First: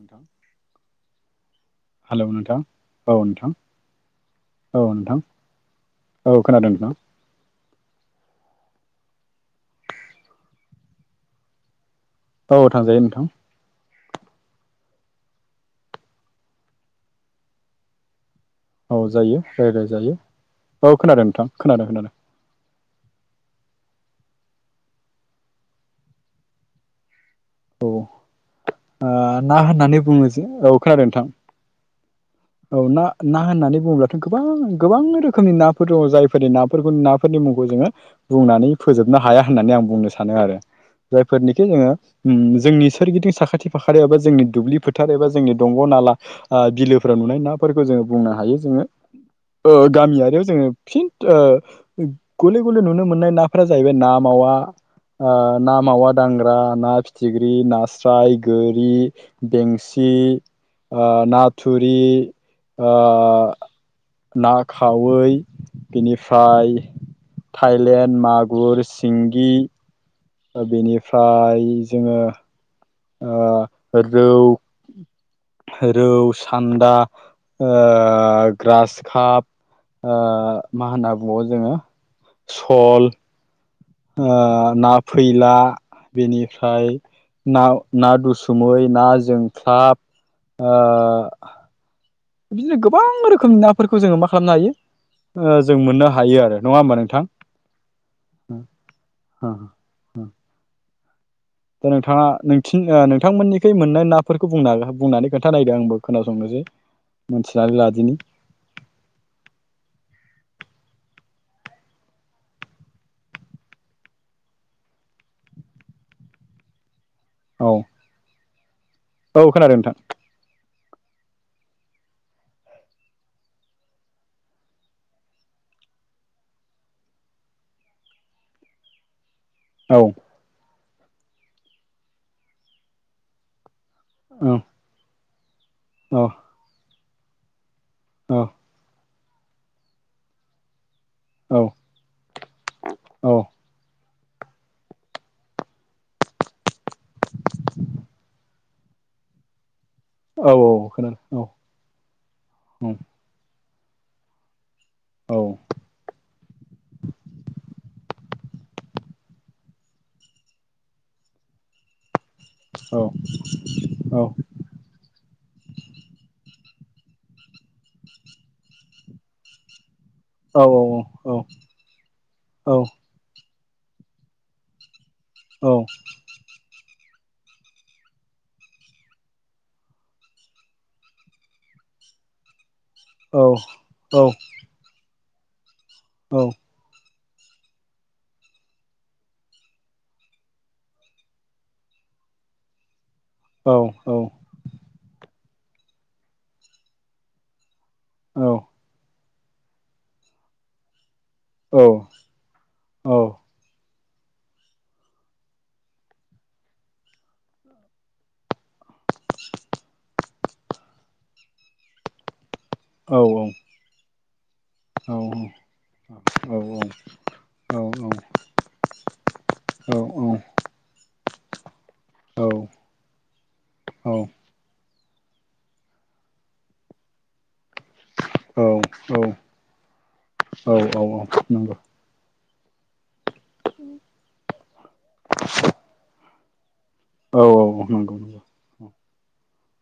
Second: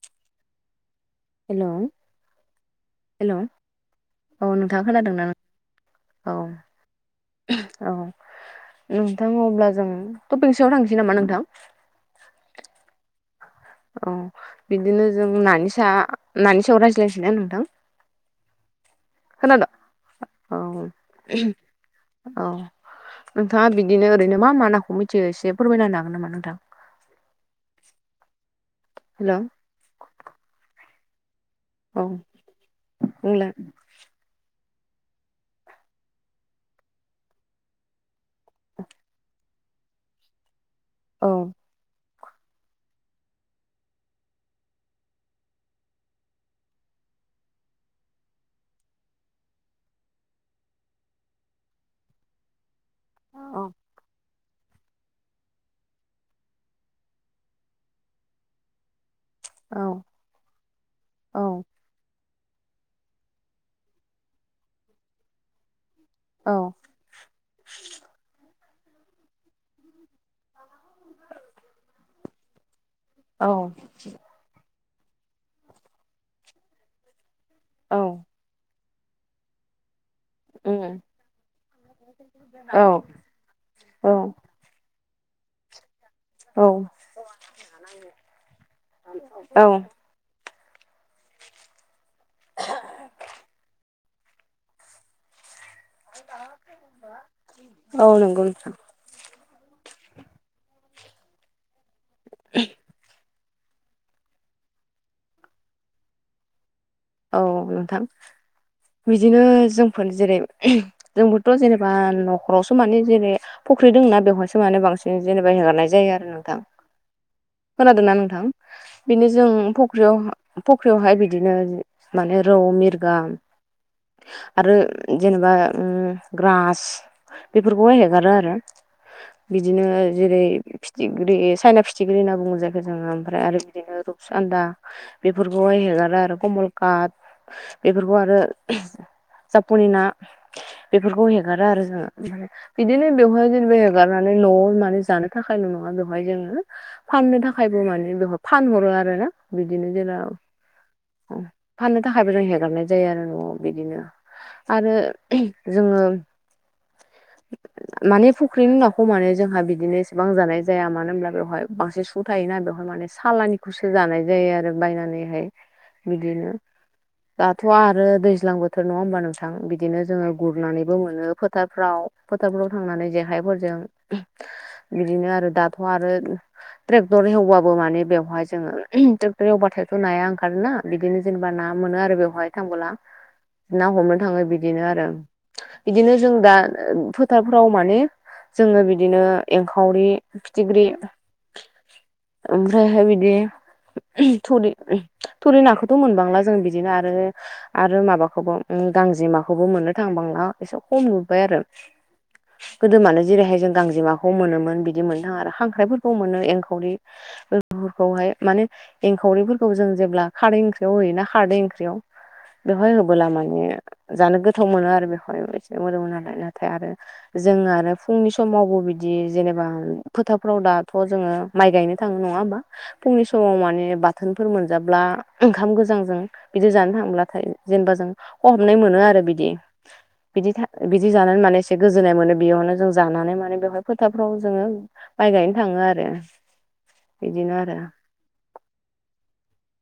नोंथां‌। Hello hello नोंथां। औ हेलौ नोंथां। नोंथाङा औ नोंथां। खोनादोंना औ खोनादों नोंथां औ। नोंथां अब्ला जों टपिक्सआव थांनोसै नामा नोंथां? औ थांजायो नोंथां। औ बिदिनो जों नानि सा नानि सायाव रायज्लायसै ना नोंथां? औ जायो। खोनादों रायलायजायो। औ खोनादों नोंथां खोनादों खोनादों। औ नोंथाङा बिदिनो ओरैनो मा मा नाखौ मिथियो एसे फोरमायना होनो हागोन नामा नोंथां? औ आ हेलौ ना होननानै बुङोजे। औ खोनादों नोंथां। औ औ ना ना बुंलाय होननानै बुङोब्लाथ' गोबां गोबां रोखोमनि नाफोर दङ जायफोरनि नाफोरखौ नाफोरनि मुंखौ जोङो बुंनानै फोजोबनो हाया होननानै आं बुंनो सानो आरो। औ जायफोर निखि जोङो ओम जोंनि सोरगिदिं साखाथि फाखा एबा जोंनि दुब्लि फोथार एबा जोंनि दंग' नाला आ बिलोफोराव नुनाय नाफोरखौ जोङो बुंनो हायो जोङो ओ गामियारियाव जोङो फिन गले गले नुनो मोननाय नाफोरा औ जाहैबाय ना मावा ना मावा दांग्रा ना फि थिख्रि, नास्राय, गोरि, औ बेंसि, आ औ नाथुरि, आ ना खावै, औ बेनिफ्राय थाइलेण्ड, मागुर, सिंगि, बेनिफ्राय जोङो औ ओ रौ, रौ, सान्दा, ओ औ ग्रास खाब आ मा उम होनना बुङो जोङो औ सल, औ आ ना फैला, औ बेनिफ्राय ना ना दुसुमै, ना औ जोंख्लाब, ओ बिदिनो गोबां रोखोमनि नाफोरखौ जोङो मा खालामनो हायो। जों मोननो हायो आरो नङा होमबा नोंथां? औ नंगौ नोंथां ह दा नोंथाङा नों नोंथांमोननि मोननाय नाफोरखौ बुंनानै खोन्था नायदों आंबो खोनासंनोसै। औ मोनथिनानै नोथां। लादिनि बिदिनो जोंफोर जेरै जोंबो ' जेनेबा न'खरावसो माने जेरै फुख्रि दंना बेवहायसो माने बांसिन जेनेबा हेगारनाय जायो। नोंथां। औ खोनादोंना नोंथां बिनो औ जों खोनादों नोंथां फख्रियाव फख्रियावहाय बिदिनो माने रौ, मिरगा आरो जेनेबा ग्रास बेफोरखौह हेगारो आरो। बिदिनो औ जेरै फिथिख्रि चाइना फिथिख्रि होनना बुंङो जायाखो जोङो। ओमफ्राय आरो बिदिनो औ रुपसान्दा बेफोरखौहाय हेगारो औ आरो कमल कात। बेफोरखौ औ आरो जाफानि ना बेफोरखौ औ हेगारो आरो जोङो बिदिनो बेवहाय जेनेबा हगारनानै न'आव जानो थाखायल' नङा बेवहाय जोङो फाननो थाखायबो माने फानहरो। बारा बिदि [inaudible] औ औ खोनादों औ फाननो थाखायबो जों हगारनाय जायो आरो न'आव बिदिनो। आरो औ जोङो माने फुख्रिनि नाखौ माने जोंहा बिदिनो इसेबां जानाय जाया मानो होनब्ला बेवहाय बांसिन सु थायोना बेवहाय औ माने सालानिखौसो जानाय औ जायो। आरो बायनानैहाय बिदिनो। दाथ' आरो दैज्लां बोथोर नङा होमबा नोंथां बिदि बिदिनो जोङो औ गुरनानैबो मोनो फोथारफ्राव फोथारफ्राव औ थांनानै जेखाय फोरजों जों बिदिनो आरो दाथ' आरो ट्रेक्टर एवबाबो मान बेवहाय जोङो ट्रेक्टर एवबा नाया ओंखारोना बिदिनो जेनेबा ना मोनो आरो बेवहाय थांबोला ना हमनो औ थाङो बिदिनो। बिदिनो जों औ दा फोटारफोराव माने जोङो बिदिनो एंखावरि फिथिख्रि ओमफ्रायह बिदि औ बिदि थुरि थुरि नाखौथ' मोनबांला जों बिदिनो आरो आरो माबाखौबो गांजेमाखौबो मोननो थांबांला एसे खम आरो गोदो मानो जेरैहाय जों गांजेमाखौ मोनोमोन बि मोन आरो खांख्रायफोरखौ मोनो एंखावरिफोरखौहाय मान एंखावरिफोरखौ जों जेब्ला खारै होनाना खारै ओंख्रियाव बेवहाय होबोला माने जानो गोथाव गोथाव मोनो आरो बेखौहाय बिदि मोदोमो नालाय नाथाय आरो जों आरो फुंनि समावबो बिदि जेनेबा एबा फोथारफोराव दाथ' जोंङो माइ गायनो थांङो नंङा होमबा फुंनि समाव माने बाथोनफोर मोनजाब्ला ओंखाम गोजांजों बिदि जानो थांब्लाथाय जेनेबा जों खहाबनाय मोनो आरो औ बिदि बिदि था औ बिदि औ जानानै माने नंगौ एसे गोजोननाय मोनो। बेयावनो जों जानानै माने बेवहाय फोथारफ्राव जोङो माइ गायनो थांङो आरो औ बिदिनो औ आरो नंगौ।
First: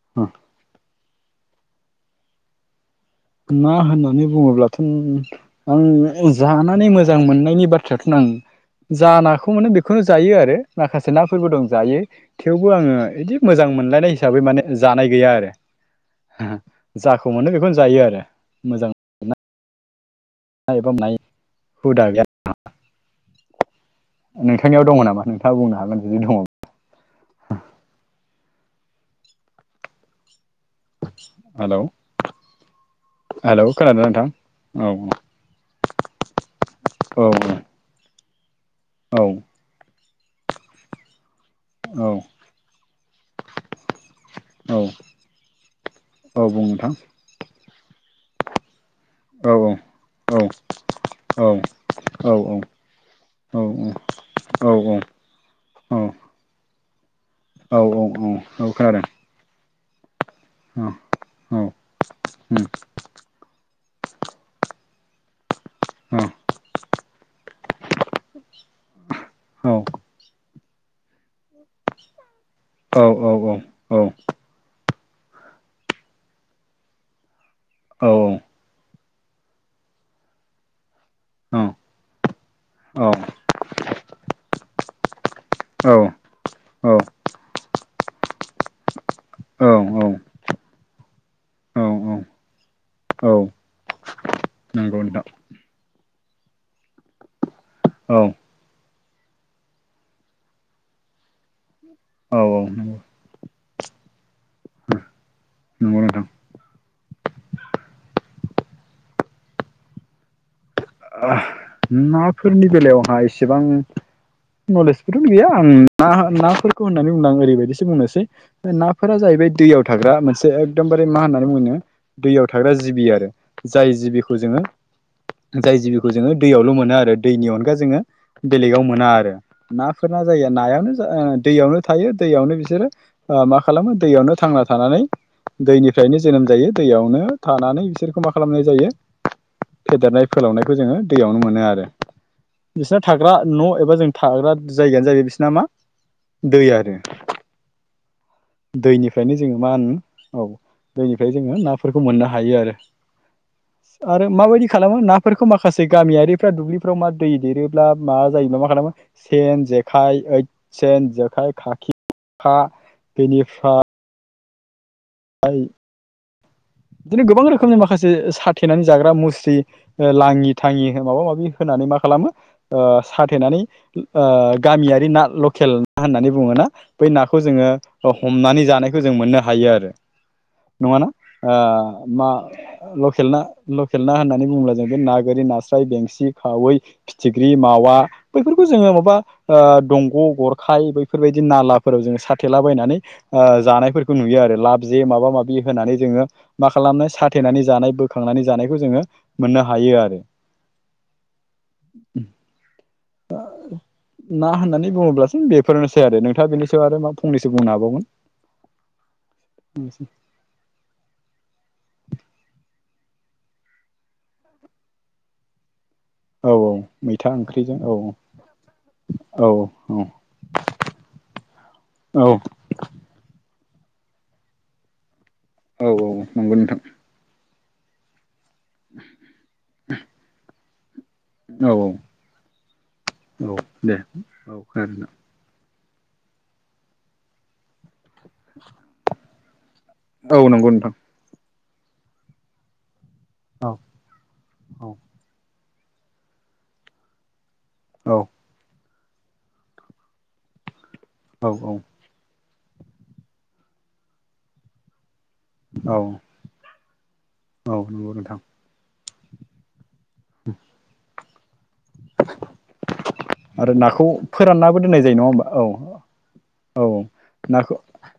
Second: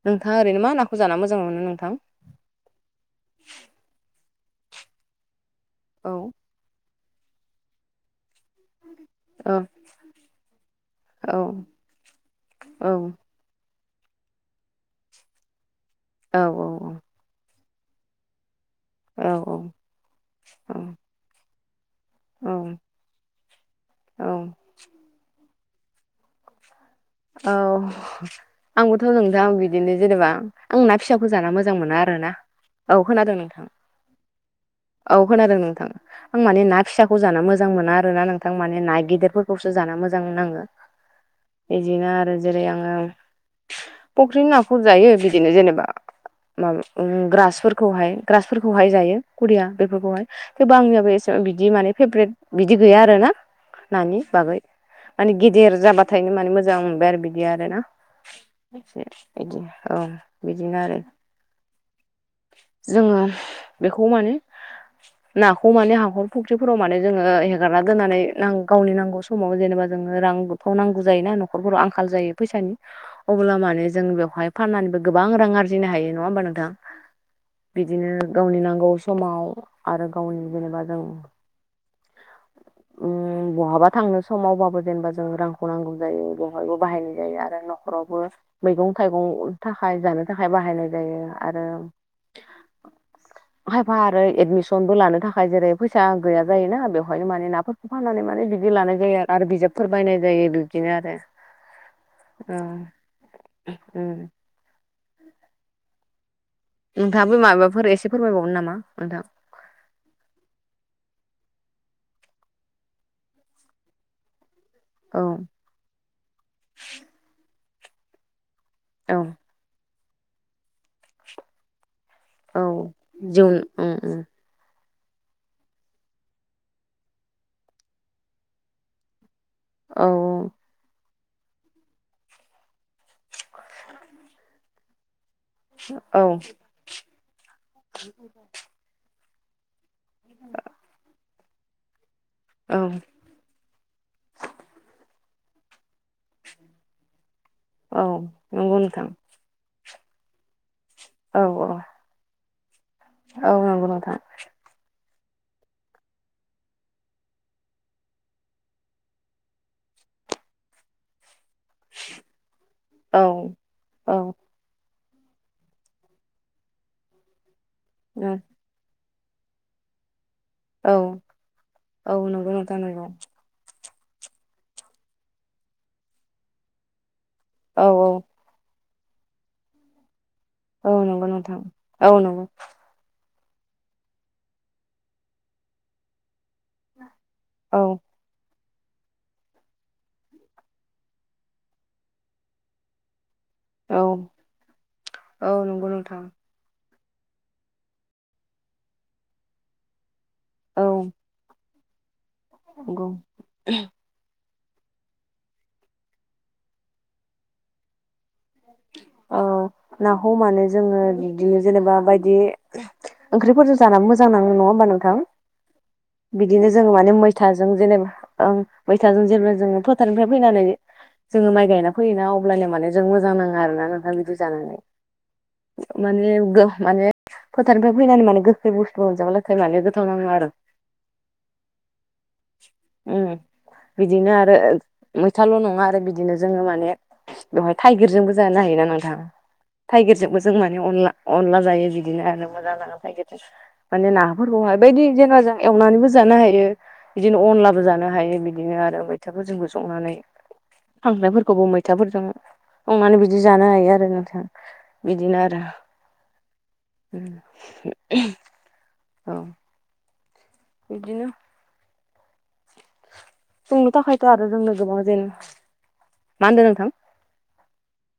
नोंथाङा ओरैनो मा नाखौ जानो मोजां मोनो नोंथां? ना होननानै बुंङोब्लाथ' आं औ जानानै मोजां मोजां मोननायनि बाथ्राथ' आं जा औ नाखौ मोनो बेखौनो जायो आरो माखासे औ नाफोरबो दं जायो थेवबो औ आङो बिदि मोजां मोन [unintelligible] मोजां मोननाय हिसाबै माने जानाय गैया औ आरो जायखौ मोननो बेखौ जायो आरो मोजां औ औ। नायनो बानाय हुदा गैया औ आरो ना।। औ नोंथांनियाव दङ नामा नोंथाङा बुंनो हागोन जुदि दंङब्ला? औ आंबोथ' नोंथां बिदिनो जेनेबा आं ना फिसाखौ जानो मोजां हेलौ मोना आरो ना औ खोनादों नोंथां। हेलौ खोनादों नोंथां औ खोनादों नोंथां आं माने ना फिसाखौ औ जानो मोजां मोना आरोना नोंथ थारमाने ना औ गिदिरफोरखौसो जानो मोजां नांङो। बिदिनो आरो जेरै आंङो फुख्रिनि नाखौ औ जायो बिदिनो जेनेबा औ बुं मा नोंथां ग्रास फोर खौहाय ग्रासफोरखौहाय जायो औ खुरिया औ बेफोरखौहाय औ थेवबो आंनियाव बो ऐसेबां औ बिदि माने फेभरेट औ औ बिदि गैया आरोना। नानि बागै माने गेदिर जाबाथायनो माने मोजां मोनबाय आरो बिदि बिदि आरोना औ औ औ खोनादों औ बिदि। औ बिदिनो आरो। औ औ जोंङो बेखौ माने नाखौ माने हाखर फुख्रिफोराव माने जोंङो हेगारना दोननानै नां गावनि नांगौ समाव जेनेबा जोंङो रां नफ्राव नांगौ जायोना नख नखरफोराव आंखाल जायो फैसानि अब्ला माने जों बेवहाय फाननानैबो गोबां रां आरजिनो हायो नङा होमबा नोंथां? बिदिनो गावनि नांगौ स समाव आरो गावनि जेनेबा जों उम बहाबा थांनो समावबाबो जेनेबा जों जों रांखौ नांगौ जायो बेहायबो बाहायनाय जायो आरो न'खावबो मैगं थाइगं थाखाय जानो थाखाय बाहायनाय जायो आरो खायफा आरो एदमिसनबो नंगौ लानो नोंथां थाखाय जेरै फैसा गैया जायोना बेवहायनो माने नाफोरखौ औ फाननानै माने बिदि लानाय जायो आरो आरो बिजाबफोर बायनाय जायो बिदिनो आरो। औ उम। नंगौ नोंथां नोंथांङाबो माबाफोर एसे फोरमायबावगोन नामा नोंथां? नाफोरनि बेलायावहा एसेबां औ नलेजबोथ' गैया आं ना नाफोरखौ होननानै बुंदों आं ओरैबायदिसो बुंनोसै नाफोरा औ जाहैबाय दैयाव थाग्रा मोनसे एकदमबारे मा होननानै बुंगोन दैयाव औ थाग्रा जिबि आरो जिउ जाय उम उम जिबिखौ जोंङो जाय जिबिखौ जोंङो दैयावल' मोन दा आरो दैनि अनगा आरो जों बेलेगाव मोना आरो ना औ फोरना जायो नायानो ओ दैयावनो थायो दैयावनो बिसोरो मा खालामो दैयावनो थांना थानानै दैनिफ्रायनो औ जोनोम जायो दैयावनो थानानै बिसोरखौ मा खालामनाय जायो? फेदेरनाय फोलावनायखौ जोंङो दैयावनो मोनो आरो। औ बिसोरना थाग्रा न' एबा जों थाग्रा जायगायानो जायो बिसोरना मा? दै आरो औ नंगौ नोंथां दैनिफ्रायनो जोंङो मा होनो औ। दैनिफ्राय औ जोङो औ नाफोरखौ मोननो हायो आरो औ नंगौ नोंथां आरो माबायदि खालामो ना फोर माखासे गामियारिफ्रा दुब्लि दु ब्लिफ्राव मा दै देरोब्ला मा जायोब्ला मा खालामो सेन, जेखाय, ओद सेन, जेखाय खिरखा फा औ बेनिफ्राय औ बिदिनो गोबां रोखोमनि माखासे औ साथेनानै जाग्रा मु स्रि लाङि-थाङि माबा माबि होनानै मा औ खालामो नंगौ नोंथां ओ नंगौ साथेनानै ओ गामियारि ना लकेल ना होननानै बुङोना बै ना खौ जोङो औ औ हमनानै जानायखौ जों मोननो हायो आरो। औ नङाना? नंगौ नोंथां औ मा नंगौ लकेल ना लकेल ना होननानै बुङोब्ला जों बे ना, गोरि, नास्राय, बेंसि, खावै, फिथिख्रि, औ मावा बैफोर खौ जोङो माबा दंग' गरखाय बैफोरबायदि नालाफोराव जोङो साथेलाबायनानै ओ औ जानायफोरखौ नुयो आरो लाब जे माबा - औ माबि नंगौ होनानै नोंथां जोङो माख खालामनाय साथेनानै जानाय बोखांनानै जानायखौ जोङो मोननो हायो आरो। औ। नंगौ ना होननानै बुङोब्लासो बेफोरनोसै आरो नोंथाङा बेनिसो आरो मा फंनैसो बुंनो हाबावगोन। औ नाखौ मानो जोङो बिदि जेनेबा बायदि ओंख्रिफोरजों जाना मोजां नाङो। नङा होमबा नोंथां? औ बिदिनो औ जोङो माने मैथा मैथाजों ओंख्रिजों औ जेनेबा ओं मैथाजों औ जेब्ला जोङो औ फोथारनिफ्राय फैनानै जोङो माइ गायना फैयोना औ अब्लाना माने जों मोजां नाङो आरोना नोंथां बिदि जानानै। औ औ माने नंगौ गो नोंथां माने फोथारनिफ्राय फैनानै माने गो गोखै बुस्तु मोनाजाब्ला माने गोथाव नाङो आरो औ औ उ औ दे बिदिनो आरो औ खोनादों मैथाल' नङा ओफ्राय बिदिनो जोङो माने बेवहाय थाइगिरजोंबो जानो हायोना नोंथां। थाइगिरजोंबो औ जों नंगौ माने नोंथां अनला - अनला जायो। बिदिनो आरो मोजां नाङो थाइगिर औ माने नाफोरखौहाय औ बायदि जेनेबा जों एवनानैबो जानो हायो। बिदिनो अनला बो जानो औ हायो बिदिनो आरो मैथाफोरजोंबो संनानै औ खांख्रायफोरखौबो मैथाफोरजों संनानै बिदि जानो हायो आरो नोंथां बिदिनो आरो औ औ नंगौ नोंथां औ। बिदिनो [unintelligible] आरो संनो नाखौ थाखायथ' आरो जोंनो फोराननाबो दोननाय गोबां जायो जेन नङा होमबा मा होनदों औ-औ नोंथां नाखौ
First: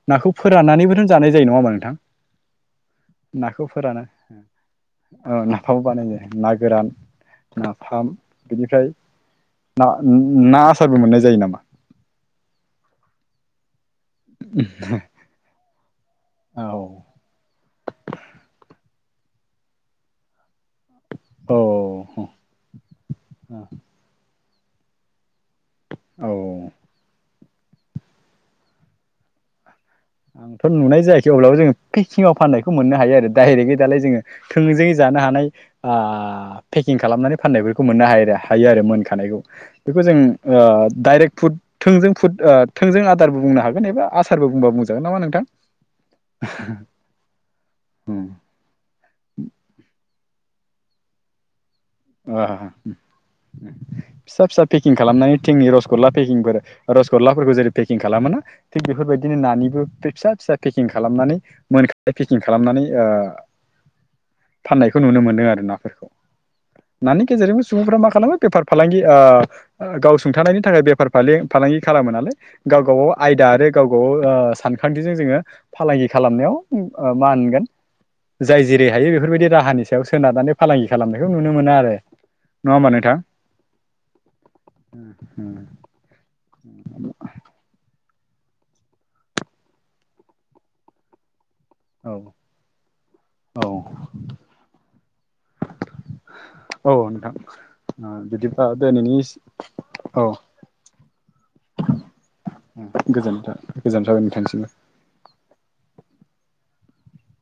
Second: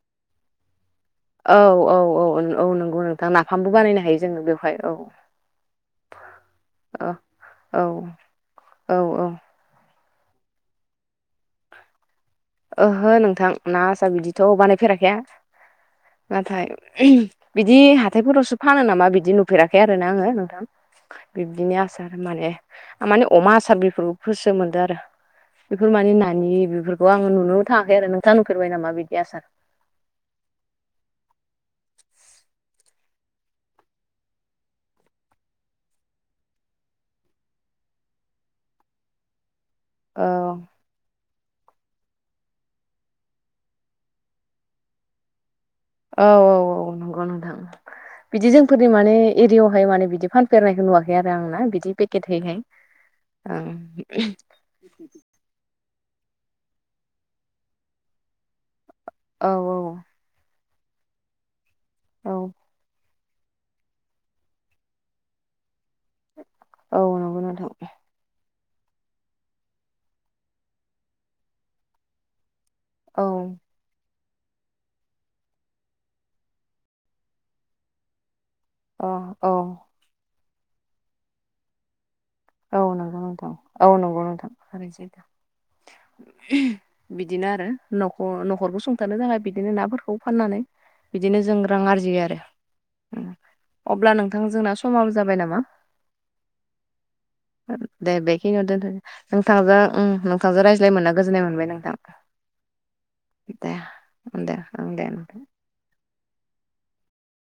नाखौ फोराननानैबो जानाय जायो नङा औ होनबा नोंथां औ औ औ नंगौ नोंथां नाखौ नाफामबो बानायनो फोरानना हायो जोङो बेवहाय औ ओ नाफाम बानायो ना गोरान, औ नाफाम औ बिनिफ्राय औ औ ना आसारबो मोननाय जायो नामा? ओहो नोंथां ना आसा बिदिथ' बानायफेराखै आं। नाथाय औ बिदि हाथायफोरावसो फानो नामा बिदि नुफेराखै आरोना आंङो नोंथां। बिब्दिनो आसार औ माने माने अमा आसार बेफोरखौ गोसो मोनदो आरो। बेफोर माने औ नानि बेफोरखौ आङो नुनोबो थाङाखै आरो। नोंथाङा नुफेरबाय नामा बिदि आसार? आंथ' नुनाय जायाखै अब्लाबो जोङो पेकिंआव फाननायखौ मोननो हायो आरो ‍डाइरेकयै दालाय जोङो थोंजोङै जा नो हानाय फेकिं खालामनानै फाननायफोरखौ मोननो हायो आरो मोनखानायखौ। बेखौ जों औ डाइरेक्ट फुड थोंजों फुद थोंजों आदारबो बुंनो हागोन एबा आसारबो बुंबा बुंजागोन नामा नोंथां। औ - औ - औ नंगौ नोंथां। बिदि जोंफोरनि माने एरियायावहाय माने बिदि फानेरनायखौ नुवाखै आरो आंना बिदि अ पेकेटहैहाय औ फिसा-फिसा पेकिं खालामनानै थिंनि रस गल्ला पेकिंबो रस गलाफोरखौ जेरै पेकिं खालामोना। थिक बेफोरबायदिनो औ नानिबो फिसा - फिसा पेकिं खालामनानै मोनखानाय औ पेकिं खालामनानै ओ फाननायखौ नुनो मोनदों आरो नाफोरखौ। औ नानि नंगौ गेजेरजोंबो नोंथां सुबुंफ्रा मा खालामो? बेफार फालांगि गाव सुंथानायनि थाखाय बेफार फालांगि खालामो नालाय गाव गाव औ आयदा आरो गाव गाव ओ! सानखान्थिजों जोङो फालांगि खालामनायाव मा होनगोन जाय जेरै अ हायो बेफोरबायदि औ राहानि सायाव सोनारनानै फालांगि खालामनायखौ नुनो मोनो आरो। नङा औ होमबा नंगौ नोंथां औ नंगौ नोंथा थारैनो सैथो। बिदिनो आरो। न'खरखौ सुंथानो थाखाय बिदिनो नाफोरखौ फाननानै बिदिनो जों रां औ आरजियो आरो। औ अब्ला नोंथां जोंना समाबो जाबाय नामा? औ नोंथां दे बिदिब्ला बेखिनियावनो दिनैनि दोनथ'दो नोंथांजों औ नोंथांजों रायज्लाय मोनना गोजोननाय मोनबाय नोंथां। गोजोनथों दे दे गोजोननाय थाबाय ओं दे नोंथां नोंथांनिसिमबो।